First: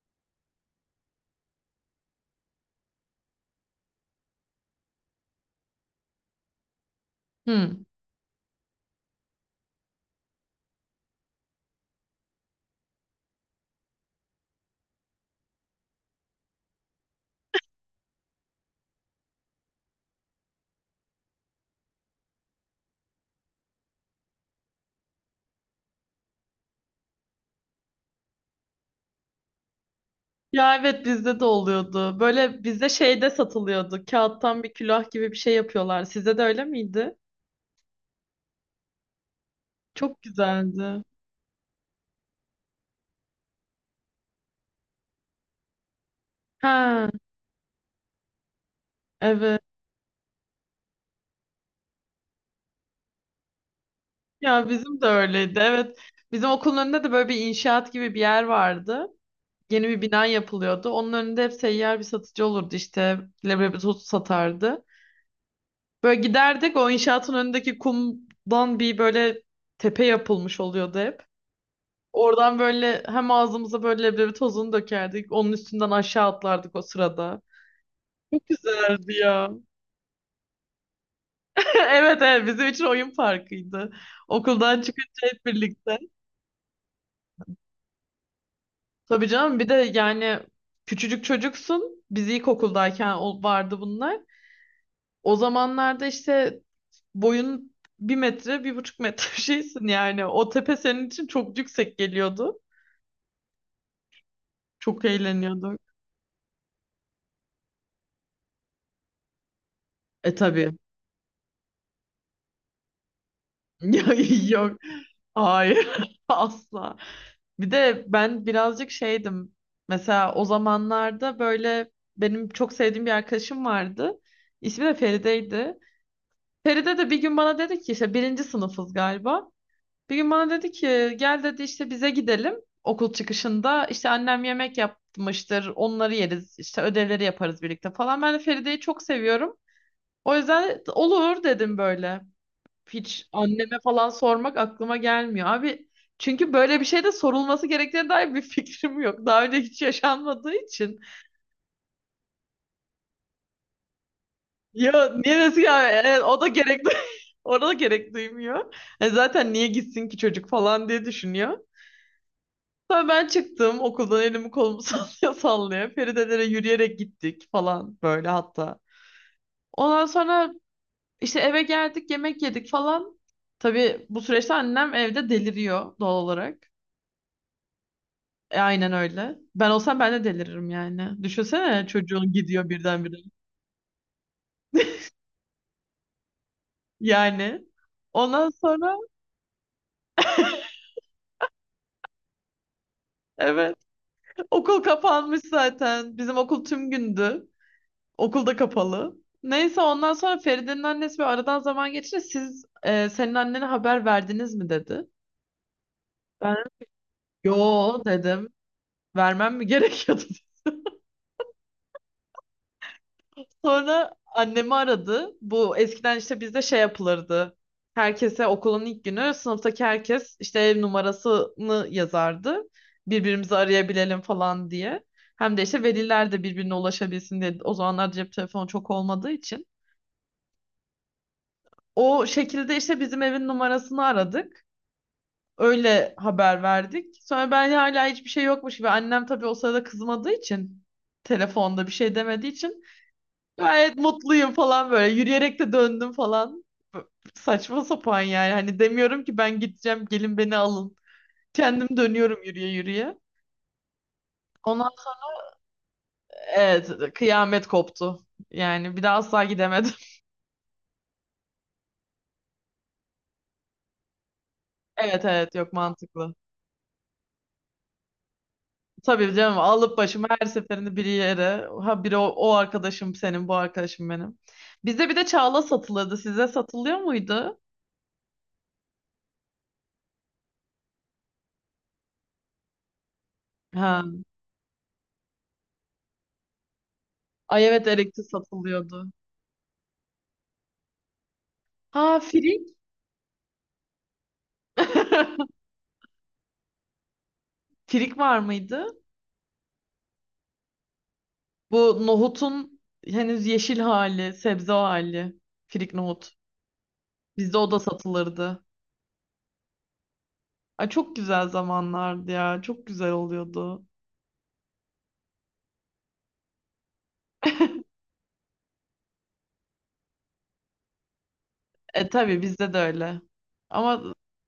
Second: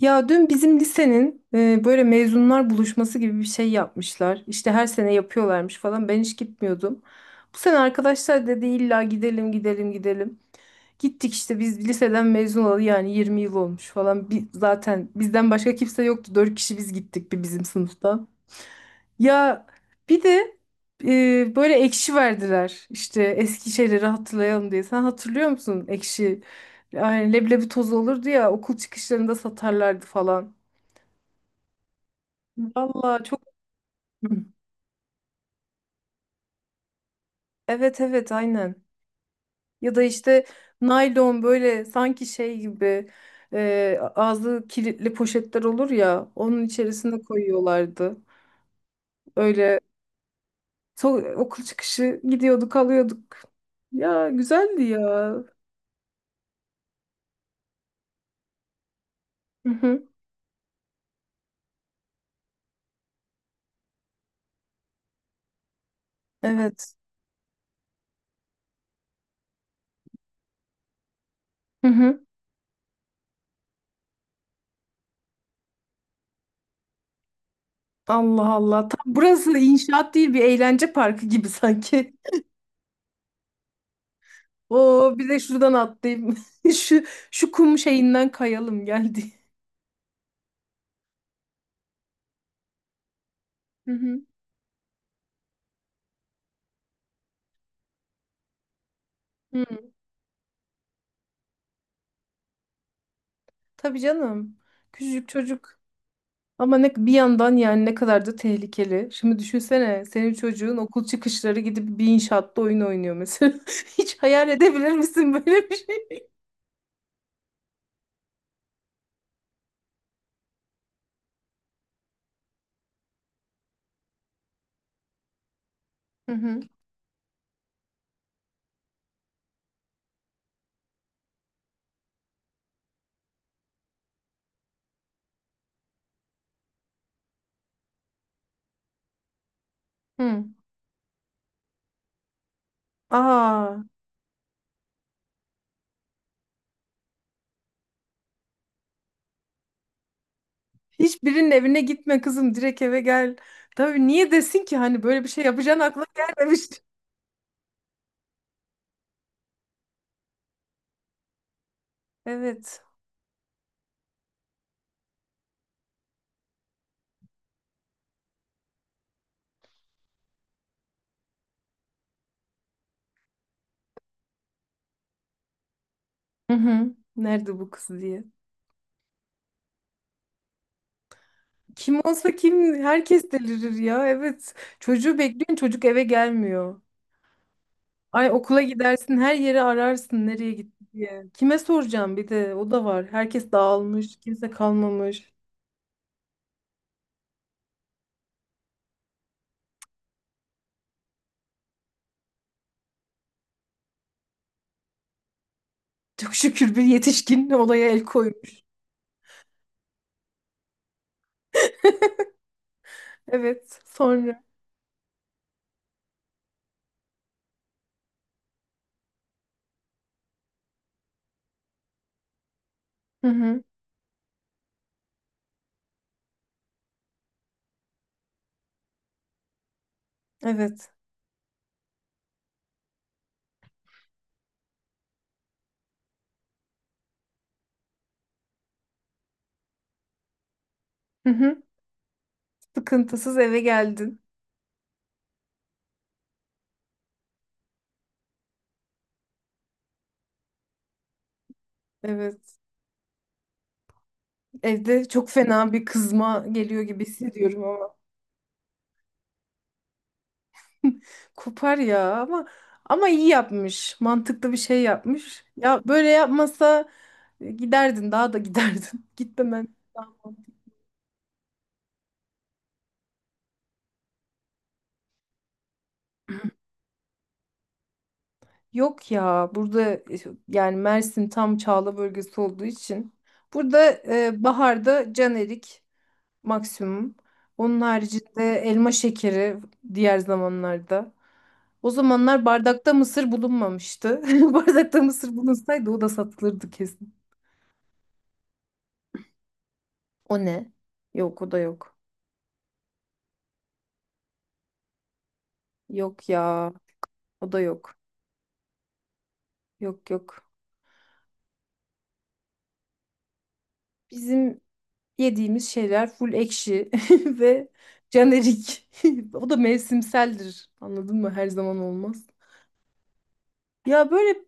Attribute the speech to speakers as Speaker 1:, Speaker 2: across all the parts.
Speaker 1: Ya dün bizim lisenin böyle mezunlar buluşması gibi bir şey yapmışlar. İşte her sene yapıyorlarmış falan. Ben hiç gitmiyordum. Bu
Speaker 2: Hı.
Speaker 1: sene arkadaşlar dedi illa gidelim gidelim gidelim. Gittik işte biz liseden mezun olalı yani 20 yıl olmuş falan. Bir, zaten bizden başka kimse yoktu. 4 kişi biz gittik bir bizim sınıftan. Ya bir de böyle ekşi verdiler. İşte eski şeyleri hatırlayalım diye. Sen hatırlıyor musun ekşi? Yani leblebi tozu olurdu ya okul çıkışlarında satarlardı falan.
Speaker 2: Ya evet bizde de oluyordu. Böyle bizde
Speaker 1: Vallahi
Speaker 2: şeyde
Speaker 1: çok
Speaker 2: satılıyordu. Kağıttan bir külah gibi bir şey yapıyorlar. Sizde de öyle miydi?
Speaker 1: evet evet aynen. Ya da
Speaker 2: Çok
Speaker 1: işte
Speaker 2: güzeldi.
Speaker 1: naylon böyle sanki şey gibi ağzı kilitli poşetler olur ya onun
Speaker 2: Ha,
Speaker 1: içerisine koyuyorlardı.
Speaker 2: evet.
Speaker 1: Öyle okul çıkışı gidiyorduk alıyorduk. Ya
Speaker 2: Ya
Speaker 1: güzeldi
Speaker 2: bizim de
Speaker 1: ya.
Speaker 2: öyleydi. Evet. Bizim okulun önünde de böyle bir inşaat gibi bir yer vardı.
Speaker 1: Hı
Speaker 2: Yeni bir
Speaker 1: hı.
Speaker 2: bina yapılıyordu. Onun önünde hep seyyar bir satıcı olurdu işte. Leblebi tozu satardı. Böyle giderdik, o
Speaker 1: Evet.
Speaker 2: inşaatın önündeki kumdan bir böyle tepe yapılmış oluyordu hep.
Speaker 1: Hı hı.
Speaker 2: Oradan böyle hem ağzımıza böyle leblebi tozunu dökerdik. Onun üstünden aşağı atlardık o sırada.
Speaker 1: Allah
Speaker 2: Çok
Speaker 1: Allah. Tam
Speaker 2: güzeldi ya.
Speaker 1: burası inşaat değil bir eğlence parkı gibi sanki.
Speaker 2: Evet evet, bizim için oyun parkıydı. Okuldan
Speaker 1: Oo
Speaker 2: çıkınca
Speaker 1: bir de
Speaker 2: hep
Speaker 1: şuradan
Speaker 2: birlikte.
Speaker 1: atlayayım. Şu şu kum şeyinden kayalım
Speaker 2: Tabii
Speaker 1: geldi.
Speaker 2: canım, bir de yani küçücük çocuksun. Biz ilkokuldayken vardı bunlar.
Speaker 1: Hı
Speaker 2: O zamanlarda işte boyun bir metre, bir buçuk metre şeysin
Speaker 1: hı.
Speaker 2: yani. O tepe senin için çok yüksek geliyordu.
Speaker 1: Tabii canım.
Speaker 2: Çok
Speaker 1: Küçücük çocuk.
Speaker 2: eğleniyorduk.
Speaker 1: Ama ne, bir yandan yani ne kadar da tehlikeli. Şimdi düşünsene senin
Speaker 2: E tabii.
Speaker 1: çocuğun okul çıkışları gidip bir inşaatta oyun oynuyor mesela. Hiç hayal
Speaker 2: Yok.
Speaker 1: edebilir misin böyle bir
Speaker 2: Hayır.
Speaker 1: şey?
Speaker 2: Asla. Bir de ben birazcık şeydim. Mesela o zamanlarda böyle benim çok sevdiğim bir arkadaşım vardı. İsmi de Feride'ydi.
Speaker 1: Hı hı.
Speaker 2: Feride de bir gün bana dedi ki, işte birinci sınıfız galiba. Bir gün bana dedi ki gel dedi, işte bize gidelim okul çıkışında. İşte annem yemek yapmıştır, onları yeriz, işte ödevleri yaparız birlikte falan. Ben de Feride'yi çok seviyorum. O
Speaker 1: Hı.
Speaker 2: yüzden olur dedim böyle. Hiç
Speaker 1: Aa,
Speaker 2: anneme falan sormak aklıma gelmiyor. Abi, çünkü böyle bir şey de sorulması gerektiğine dair bir fikrim yok. Daha önce hiç yaşanmadığı için.
Speaker 1: hiçbirinin evine gitme kızım direkt eve gel. Tabii niye desin ki
Speaker 2: Ya
Speaker 1: hani böyle bir
Speaker 2: niye
Speaker 1: şey
Speaker 2: desin
Speaker 1: yapacağın
Speaker 2: ya,
Speaker 1: aklına
Speaker 2: o da
Speaker 1: gelmemiş.
Speaker 2: gerek orada da gerek duymuyor. Zaten niye gitsin ki çocuk falan diye düşünüyor.
Speaker 1: Evet.
Speaker 2: Sonra ben çıktım okuldan, elimi kolumu sallaya sallaya. Feridelere yürüyerek gittik falan böyle hatta. Ondan sonra işte eve geldik, yemek yedik falan. Tabii bu süreçte annem evde deliriyor doğal
Speaker 1: Hı
Speaker 2: olarak.
Speaker 1: hı. Nerede bu kız diye.
Speaker 2: Aynen öyle. Ben olsam ben de deliririm yani. Düşünsene,
Speaker 1: Kim
Speaker 2: çocuğun
Speaker 1: olsa
Speaker 2: gidiyor
Speaker 1: kim
Speaker 2: birdenbire.
Speaker 1: herkes delirir ya. Evet. Çocuğu bekliyorsun çocuk eve gelmiyor.
Speaker 2: Yani.
Speaker 1: Ay
Speaker 2: Ondan
Speaker 1: okula
Speaker 2: sonra,
Speaker 1: gidersin her yeri ararsın nereye gitti diye. Kime soracağım bir de o da var. Herkes
Speaker 2: evet,
Speaker 1: dağılmış, kimse
Speaker 2: okul
Speaker 1: kalmamış.
Speaker 2: kapanmış zaten. Bizim okul tüm gündü. Okul da kapalı. Neyse, ondan sonra Feride'nin annesi bir aradan zaman geçince siz senin annene haber verdiniz mi dedi.
Speaker 1: Çok
Speaker 2: Ben
Speaker 1: şükür bir yetişkin olaya
Speaker 2: yo
Speaker 1: el
Speaker 2: dedim.
Speaker 1: koymuş.
Speaker 2: Vermem mi gerekiyordu?
Speaker 1: Evet,
Speaker 2: Sonra
Speaker 1: sonra.
Speaker 2: annemi aradı. Bu eskiden işte bizde şey yapılırdı. Herkese, okulun ilk günü sınıftaki herkes işte ev numarasını yazardı.
Speaker 1: Hı
Speaker 2: Birbirimizi
Speaker 1: hı.
Speaker 2: arayabilelim falan diye. Hem de işte veliler de birbirine ulaşabilsin diye. O zamanlar cep telefonu çok olmadığı için.
Speaker 1: Evet.
Speaker 2: O şekilde işte bizim evin numarasını aradık. Öyle haber verdik. Sonra ben hala hiçbir şey yokmuş gibi. Annem tabii o sırada kızmadığı için,
Speaker 1: Hı hı.
Speaker 2: telefonda bir şey demediği için
Speaker 1: Sıkıntısız eve
Speaker 2: gayet
Speaker 1: geldin.
Speaker 2: mutluyum falan böyle. Yürüyerek de döndüm falan. Saçma sapan yani. Hani demiyorum ki ben gideceğim, gelin beni alın. Kendim dönüyorum
Speaker 1: Evet.
Speaker 2: yürüye yürüye. Ona,
Speaker 1: Evde çok fena bir kızma geliyor
Speaker 2: evet,
Speaker 1: gibi hissediyorum
Speaker 2: kıyamet
Speaker 1: ama.
Speaker 2: koptu. Yani bir daha asla gidemedim.
Speaker 1: Kopar ya ama ama iyi yapmış. Mantıklı bir şey
Speaker 2: Evet
Speaker 1: yapmış.
Speaker 2: evet, yok,
Speaker 1: Ya böyle
Speaker 2: mantıklı.
Speaker 1: yapmasa giderdin daha da giderdin.
Speaker 2: Tabii canım,
Speaker 1: Gitmemen.
Speaker 2: alıp başımı her seferinde bir yere. Ha biri o arkadaşım, senin bu arkadaşım benim. Bizde bir de çağla satılırdı. Size satılıyor muydu?
Speaker 1: Yok ya burada yani Mersin tam Çağla bölgesi olduğu için burada
Speaker 2: Ha.
Speaker 1: baharda canerik maksimum.
Speaker 2: Ay
Speaker 1: Onun
Speaker 2: evet, Erik'te
Speaker 1: haricinde elma
Speaker 2: satılıyordu.
Speaker 1: şekeri diğer zamanlarda. O
Speaker 2: Ha,
Speaker 1: zamanlar
Speaker 2: firik.
Speaker 1: bardakta mısır bulunmamıştı. Bardakta mısır bulunsaydı o da satılırdı kesin.
Speaker 2: Firik var mıydı?
Speaker 1: O ne? Yok o da yok.
Speaker 2: Bu nohutun henüz yeşil hali, sebze hali. Firik
Speaker 1: Yok
Speaker 2: nohut.
Speaker 1: ya o
Speaker 2: Bizde
Speaker 1: da
Speaker 2: o da
Speaker 1: yok.
Speaker 2: satılırdı.
Speaker 1: Yok yok.
Speaker 2: Ay çok güzel zamanlardı ya. Çok güzel oluyordu.
Speaker 1: Bizim yediğimiz şeyler full ekşi ve jenerik. O da mevsimseldir. Anladın mı? Her zaman
Speaker 2: E
Speaker 1: olmaz.
Speaker 2: tabii, bizde de öyle.
Speaker 1: Ya
Speaker 2: Ama
Speaker 1: böyle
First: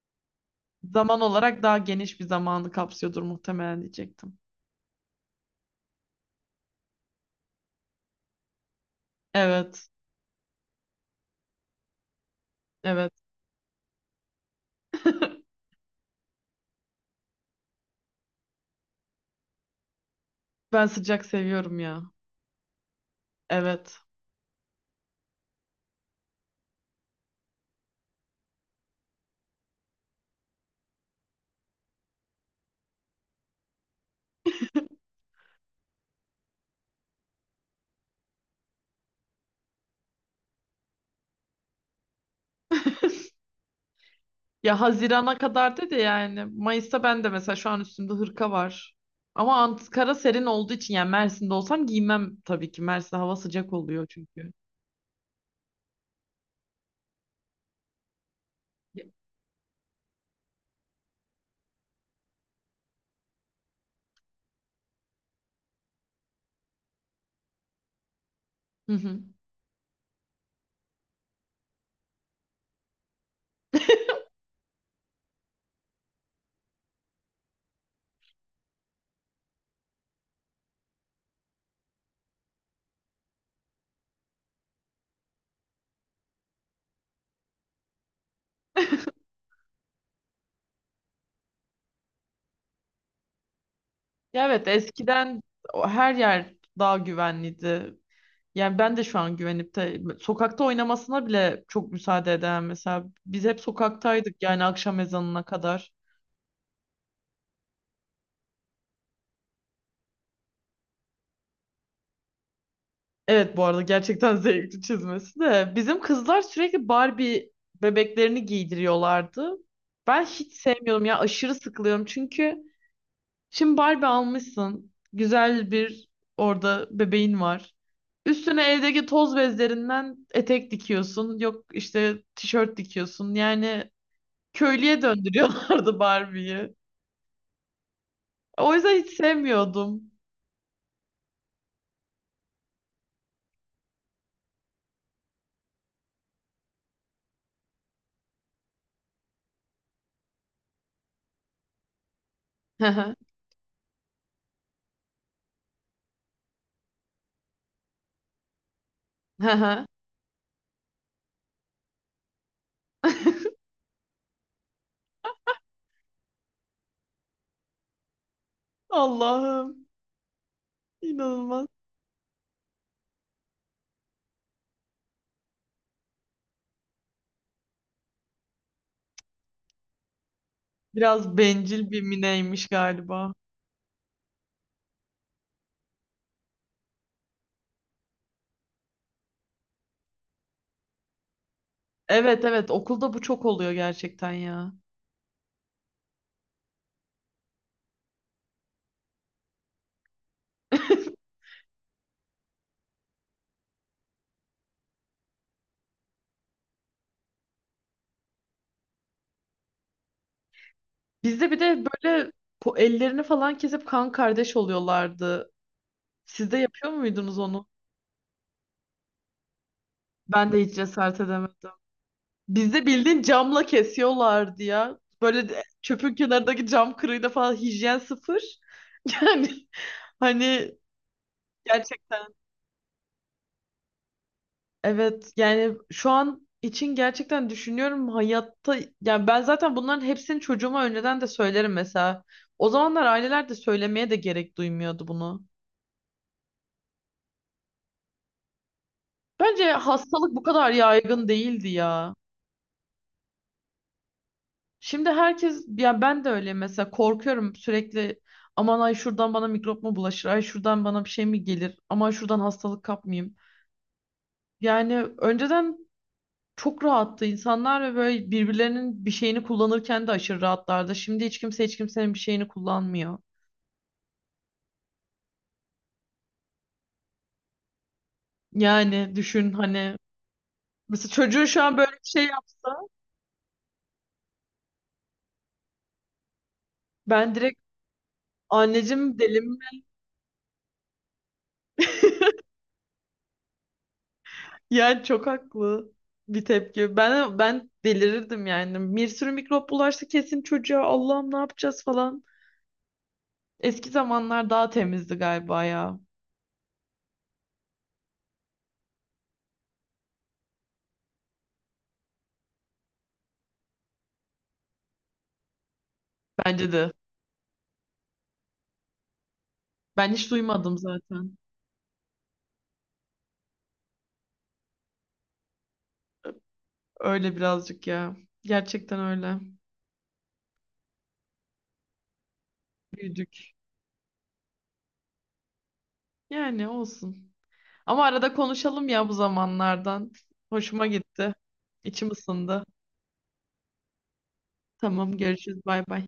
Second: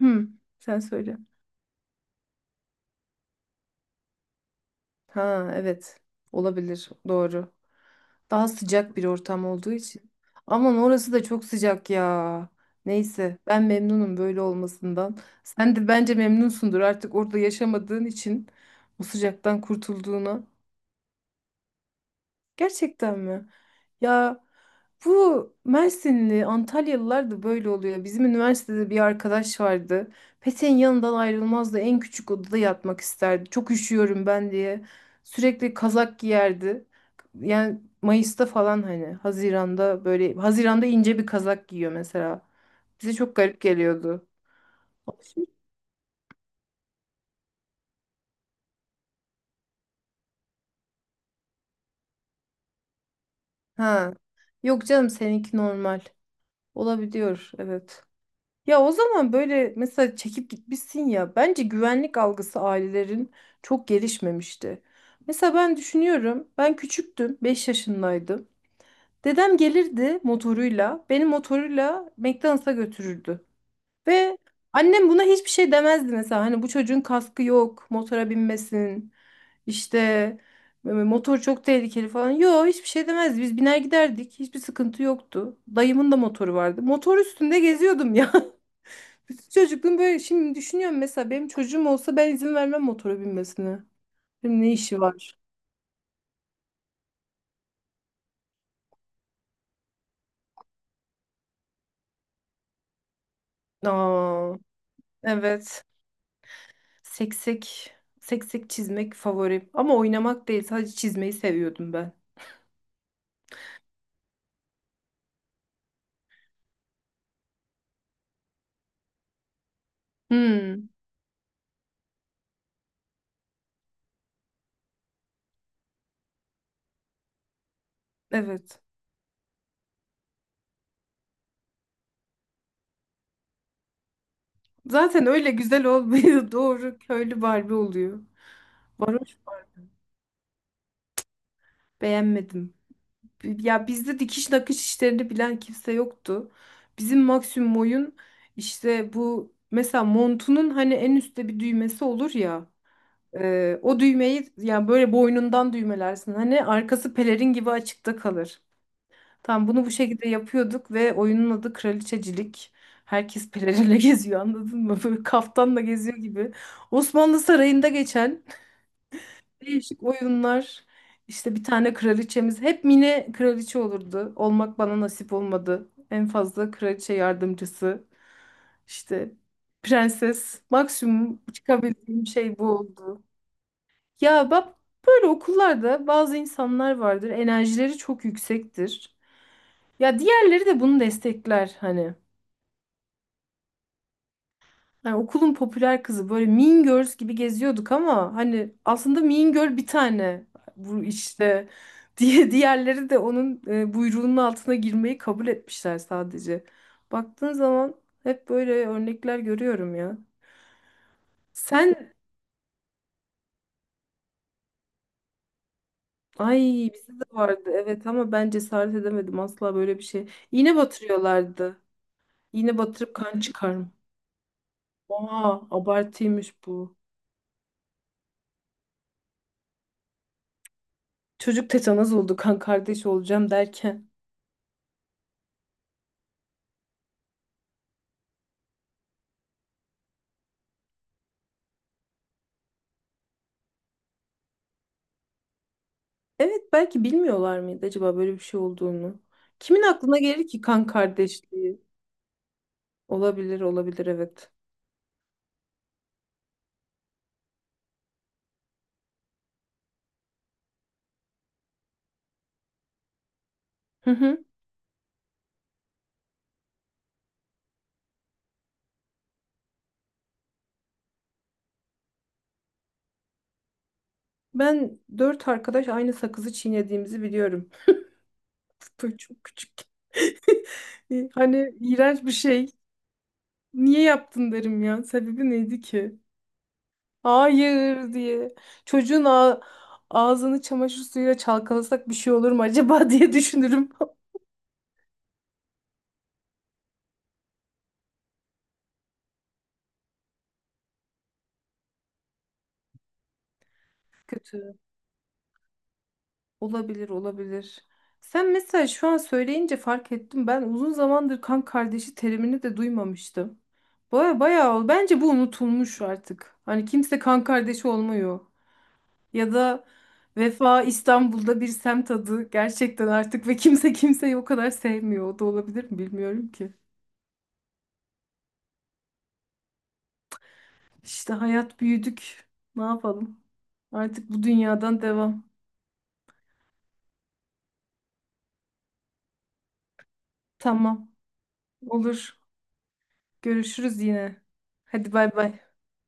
Speaker 1: hmm, sen söyle.
Speaker 2: zaman olarak daha geniş bir zamanı kapsıyordur muhtemelen diyecektim.
Speaker 1: Ha evet. Olabilir. Doğru. Daha sıcak bir ortam olduğu
Speaker 2: Evet.
Speaker 1: için. Aman orası da çok sıcak ya.
Speaker 2: Evet.
Speaker 1: Neyse ben memnunum böyle olmasından. Sen de bence memnunsundur artık orada yaşamadığın için o sıcaktan kurtulduğuna.
Speaker 2: Ben sıcak seviyorum ya.
Speaker 1: Gerçekten mi?
Speaker 2: Evet.
Speaker 1: Ya bu Mersinli, Antalyalılar da böyle oluyor. Bizim üniversitede bir arkadaş vardı. Peteğin yanından ayrılmazdı. En küçük odada yatmak isterdi. Çok üşüyorum ben diye. Sürekli kazak giyerdi. Yani Mayıs'ta falan hani Haziran'da böyle Haziran'da ince bir kazak giyiyor mesela. Bize çok garip geliyordu.
Speaker 2: Ya Haziran'a kadar dedi yani. Mayıs'ta ben de mesela şu an üstümde hırka var. Ama Ankara serin olduğu için, yani Mersin'de olsam giymem tabii ki. Mersin'de hava sıcak oluyor
Speaker 1: Ha.
Speaker 2: çünkü.
Speaker 1: Yok canım seninki normal. Olabiliyor evet. Ya o zaman böyle mesela çekip gitmişsin ya bence güvenlik algısı ailelerin çok gelişmemişti. Mesela ben düşünüyorum ben küçüktüm 5 yaşındaydım.
Speaker 2: Hı hı.
Speaker 1: Dedem gelirdi motoruyla beni motoruyla McDonald's'a götürürdü. Ve annem buna hiçbir şey demezdi mesela hani bu çocuğun kaskı yok motora binmesin işte motor çok tehlikeli falan. Yo hiçbir şey demezdi biz biner giderdik hiçbir sıkıntı yoktu. Dayımın da motoru vardı motor üstünde geziyordum ya. Çocukluğum böyle şimdi düşünüyorum mesela benim çocuğum olsa ben izin vermem motora binmesine.
Speaker 2: Ya
Speaker 1: Şimdi
Speaker 2: evet,
Speaker 1: ne işi var?
Speaker 2: eskiden her yer daha güvenliydi. Yani ben de şu an güvenip de sokakta oynamasına bile çok müsaade eden, mesela biz hep sokaktaydık
Speaker 1: Aa,
Speaker 2: yani, akşam ezanına
Speaker 1: evet.
Speaker 2: kadar.
Speaker 1: Seksek, seksek çizmek favorim. Ama oynamak değil, sadece çizmeyi seviyordum ben.
Speaker 2: Evet, bu arada gerçekten zevkli çizmesi de. Bizim kızlar sürekli Barbie bebeklerini giydiriyorlardı. Ben hiç
Speaker 1: Hmm.
Speaker 2: sevmiyorum ya, aşırı sıkılıyorum çünkü şimdi Barbie almışsın. Güzel bir, orada bebeğin var. Üstüne
Speaker 1: Evet.
Speaker 2: evdeki toz bezlerinden etek dikiyorsun. Yok, işte tişört dikiyorsun. Yani köylüye
Speaker 1: Zaten öyle güzel
Speaker 2: döndürüyorlardı
Speaker 1: olmuyor.
Speaker 2: Barbie'yi.
Speaker 1: Doğru köylü Barbie oluyor.
Speaker 2: O yüzden hiç
Speaker 1: Varoş
Speaker 2: sevmiyordum.
Speaker 1: beğenmedim. Ya bizde dikiş nakış işlerini bilen kimse yoktu. Bizim maksimum oyun işte bu mesela montunun hani en üstte bir düğmesi olur ya. O düğmeyi yani böyle boynundan düğmelersin. Hani arkası pelerin gibi açıkta kalır. Tamam bunu bu şekilde yapıyorduk ve oyunun adı Kraliçecilik. Herkes pelerinle geziyor anladın mı? Böyle kaftanla geziyor gibi. Osmanlı Sarayı'nda geçen
Speaker 2: Allah'ım,
Speaker 1: değişik oyunlar. İşte bir
Speaker 2: inanılmaz.
Speaker 1: tane kraliçemiz. Hep mini kraliçe olurdu. Olmak bana nasip olmadı. En fazla kraliçe yardımcısı. İşte prenses.
Speaker 2: Biraz
Speaker 1: Maksimum
Speaker 2: bencil bir
Speaker 1: çıkabildiğim şey bu
Speaker 2: mineymiş
Speaker 1: oldu.
Speaker 2: galiba.
Speaker 1: Ya bak böyle okullarda bazı insanlar vardır. Enerjileri çok yüksektir. Ya diğerleri de bunu destekler hani.
Speaker 2: Evet evet, okulda bu çok oluyor gerçekten ya.
Speaker 1: Hani okulun popüler kızı böyle Mean Girls gibi geziyorduk ama hani aslında Mean Girl bir tane bu işte diye diğerleri de onun buyruğunun altına girmeyi kabul etmişler sadece. Baktığın zaman hep böyle örnekler görüyorum ya.
Speaker 2: Bizde bir de
Speaker 1: Sen
Speaker 2: böyle ellerini falan kesip kan kardeş oluyorlardı. Siz de
Speaker 1: Ay,
Speaker 2: yapıyor
Speaker 1: bizde de
Speaker 2: muydunuz onu?
Speaker 1: vardı evet ama ben cesaret edemedim asla böyle bir şey.
Speaker 2: Ben de hiç
Speaker 1: İğne
Speaker 2: cesaret edemedim.
Speaker 1: batırıyorlardı. Yine
Speaker 2: Bizde
Speaker 1: batırıp
Speaker 2: bildiğin
Speaker 1: kan
Speaker 2: camla
Speaker 1: çıkar mı?
Speaker 2: kesiyorlardı ya. Böyle
Speaker 1: Oha
Speaker 2: çöpün
Speaker 1: abartıymış
Speaker 2: kenarındaki cam
Speaker 1: bu.
Speaker 2: kırığıyla falan, hijyen sıfır. Yani hani,
Speaker 1: Çocuk tetanoz
Speaker 2: gerçekten.
Speaker 1: oldu kan kardeş olacağım derken.
Speaker 2: Evet yani şu an için gerçekten düşünüyorum hayatta, yani ben zaten bunların hepsini çocuğuma önceden de söylerim mesela. O zamanlar aileler de söylemeye de gerek duymuyordu bunu.
Speaker 1: Evet belki bilmiyorlar mıydı acaba böyle bir şey olduğunu.
Speaker 2: Bence
Speaker 1: Kimin aklına
Speaker 2: hastalık bu
Speaker 1: gelir ki
Speaker 2: kadar
Speaker 1: kan
Speaker 2: yaygın değildi
Speaker 1: kardeşliği?
Speaker 2: ya.
Speaker 1: Olabilir olabilir evet.
Speaker 2: Şimdi herkes, ya ben de öyle mesela, korkuyorum sürekli, aman ay şuradan bana mikrop mu bulaşır, ay şuradan bana bir şey mi gelir, aman şuradan hastalık kapmayayım.
Speaker 1: Hı hı.
Speaker 2: Yani önceden çok rahattı insanlar ve böyle birbirlerinin bir şeyini kullanırken de aşırı rahatlardı. Şimdi hiç kimse hiç kimsenin bir şeyini kullanmıyor.
Speaker 1: Ben dört arkadaş aynı sakızı çiğnediğimizi biliyorum.
Speaker 2: Yani
Speaker 1: Böyle çok
Speaker 2: düşün
Speaker 1: küçük.
Speaker 2: hani, mesela çocuğun şu
Speaker 1: Hani
Speaker 2: an böyle bir
Speaker 1: iğrenç
Speaker 2: şey
Speaker 1: bir şey.
Speaker 2: yapsa,
Speaker 1: Niye yaptın derim ya. Sebebi neydi ki?
Speaker 2: ben direkt
Speaker 1: Hayır diye.
Speaker 2: anneciğim
Speaker 1: Çocuğun
Speaker 2: deli mi?
Speaker 1: ağ- ağzını çamaşır suyuyla çalkalasak bir şey olur mu acaba diye düşünürüm.
Speaker 2: Yani çok haklı bir tepki. Ben delirirdim yani. Bir sürü mikrop bulaşsa kesin çocuğa, Allah'ım ne yapacağız falan. Eski zamanlar daha
Speaker 1: Kötü.
Speaker 2: temizdi galiba ya.
Speaker 1: Olabilir, olabilir. Sen mesela şu an söyleyince fark ettim. Ben uzun zamandır kan kardeşi terimini de duymamıştım. Baya bayağı ol. Bence bu unutulmuş artık.
Speaker 2: Bence
Speaker 1: Hani
Speaker 2: de.
Speaker 1: kimse kan kardeşi olmuyor. Ya da
Speaker 2: Ben hiç duymadım
Speaker 1: Vefa
Speaker 2: zaten.
Speaker 1: İstanbul'da bir semt adı gerçekten artık ve kimse kimseyi o kadar sevmiyor. O da olabilir mi bilmiyorum ki.
Speaker 2: Öyle birazcık ya. Gerçekten öyle.
Speaker 1: İşte hayat büyüdük. Ne yapalım?
Speaker 2: Büyüdük.
Speaker 1: Artık bu dünyadan devam.
Speaker 2: Yani olsun. Ama arada konuşalım ya bu zamanlardan. Hoşuma
Speaker 1: Tamam.
Speaker 2: gitti. İçim
Speaker 1: Olur.
Speaker 2: ısındı.
Speaker 1: Görüşürüz yine. Hadi
Speaker 2: Tamam,
Speaker 1: bay bay.
Speaker 2: görüşürüz. Bay bay.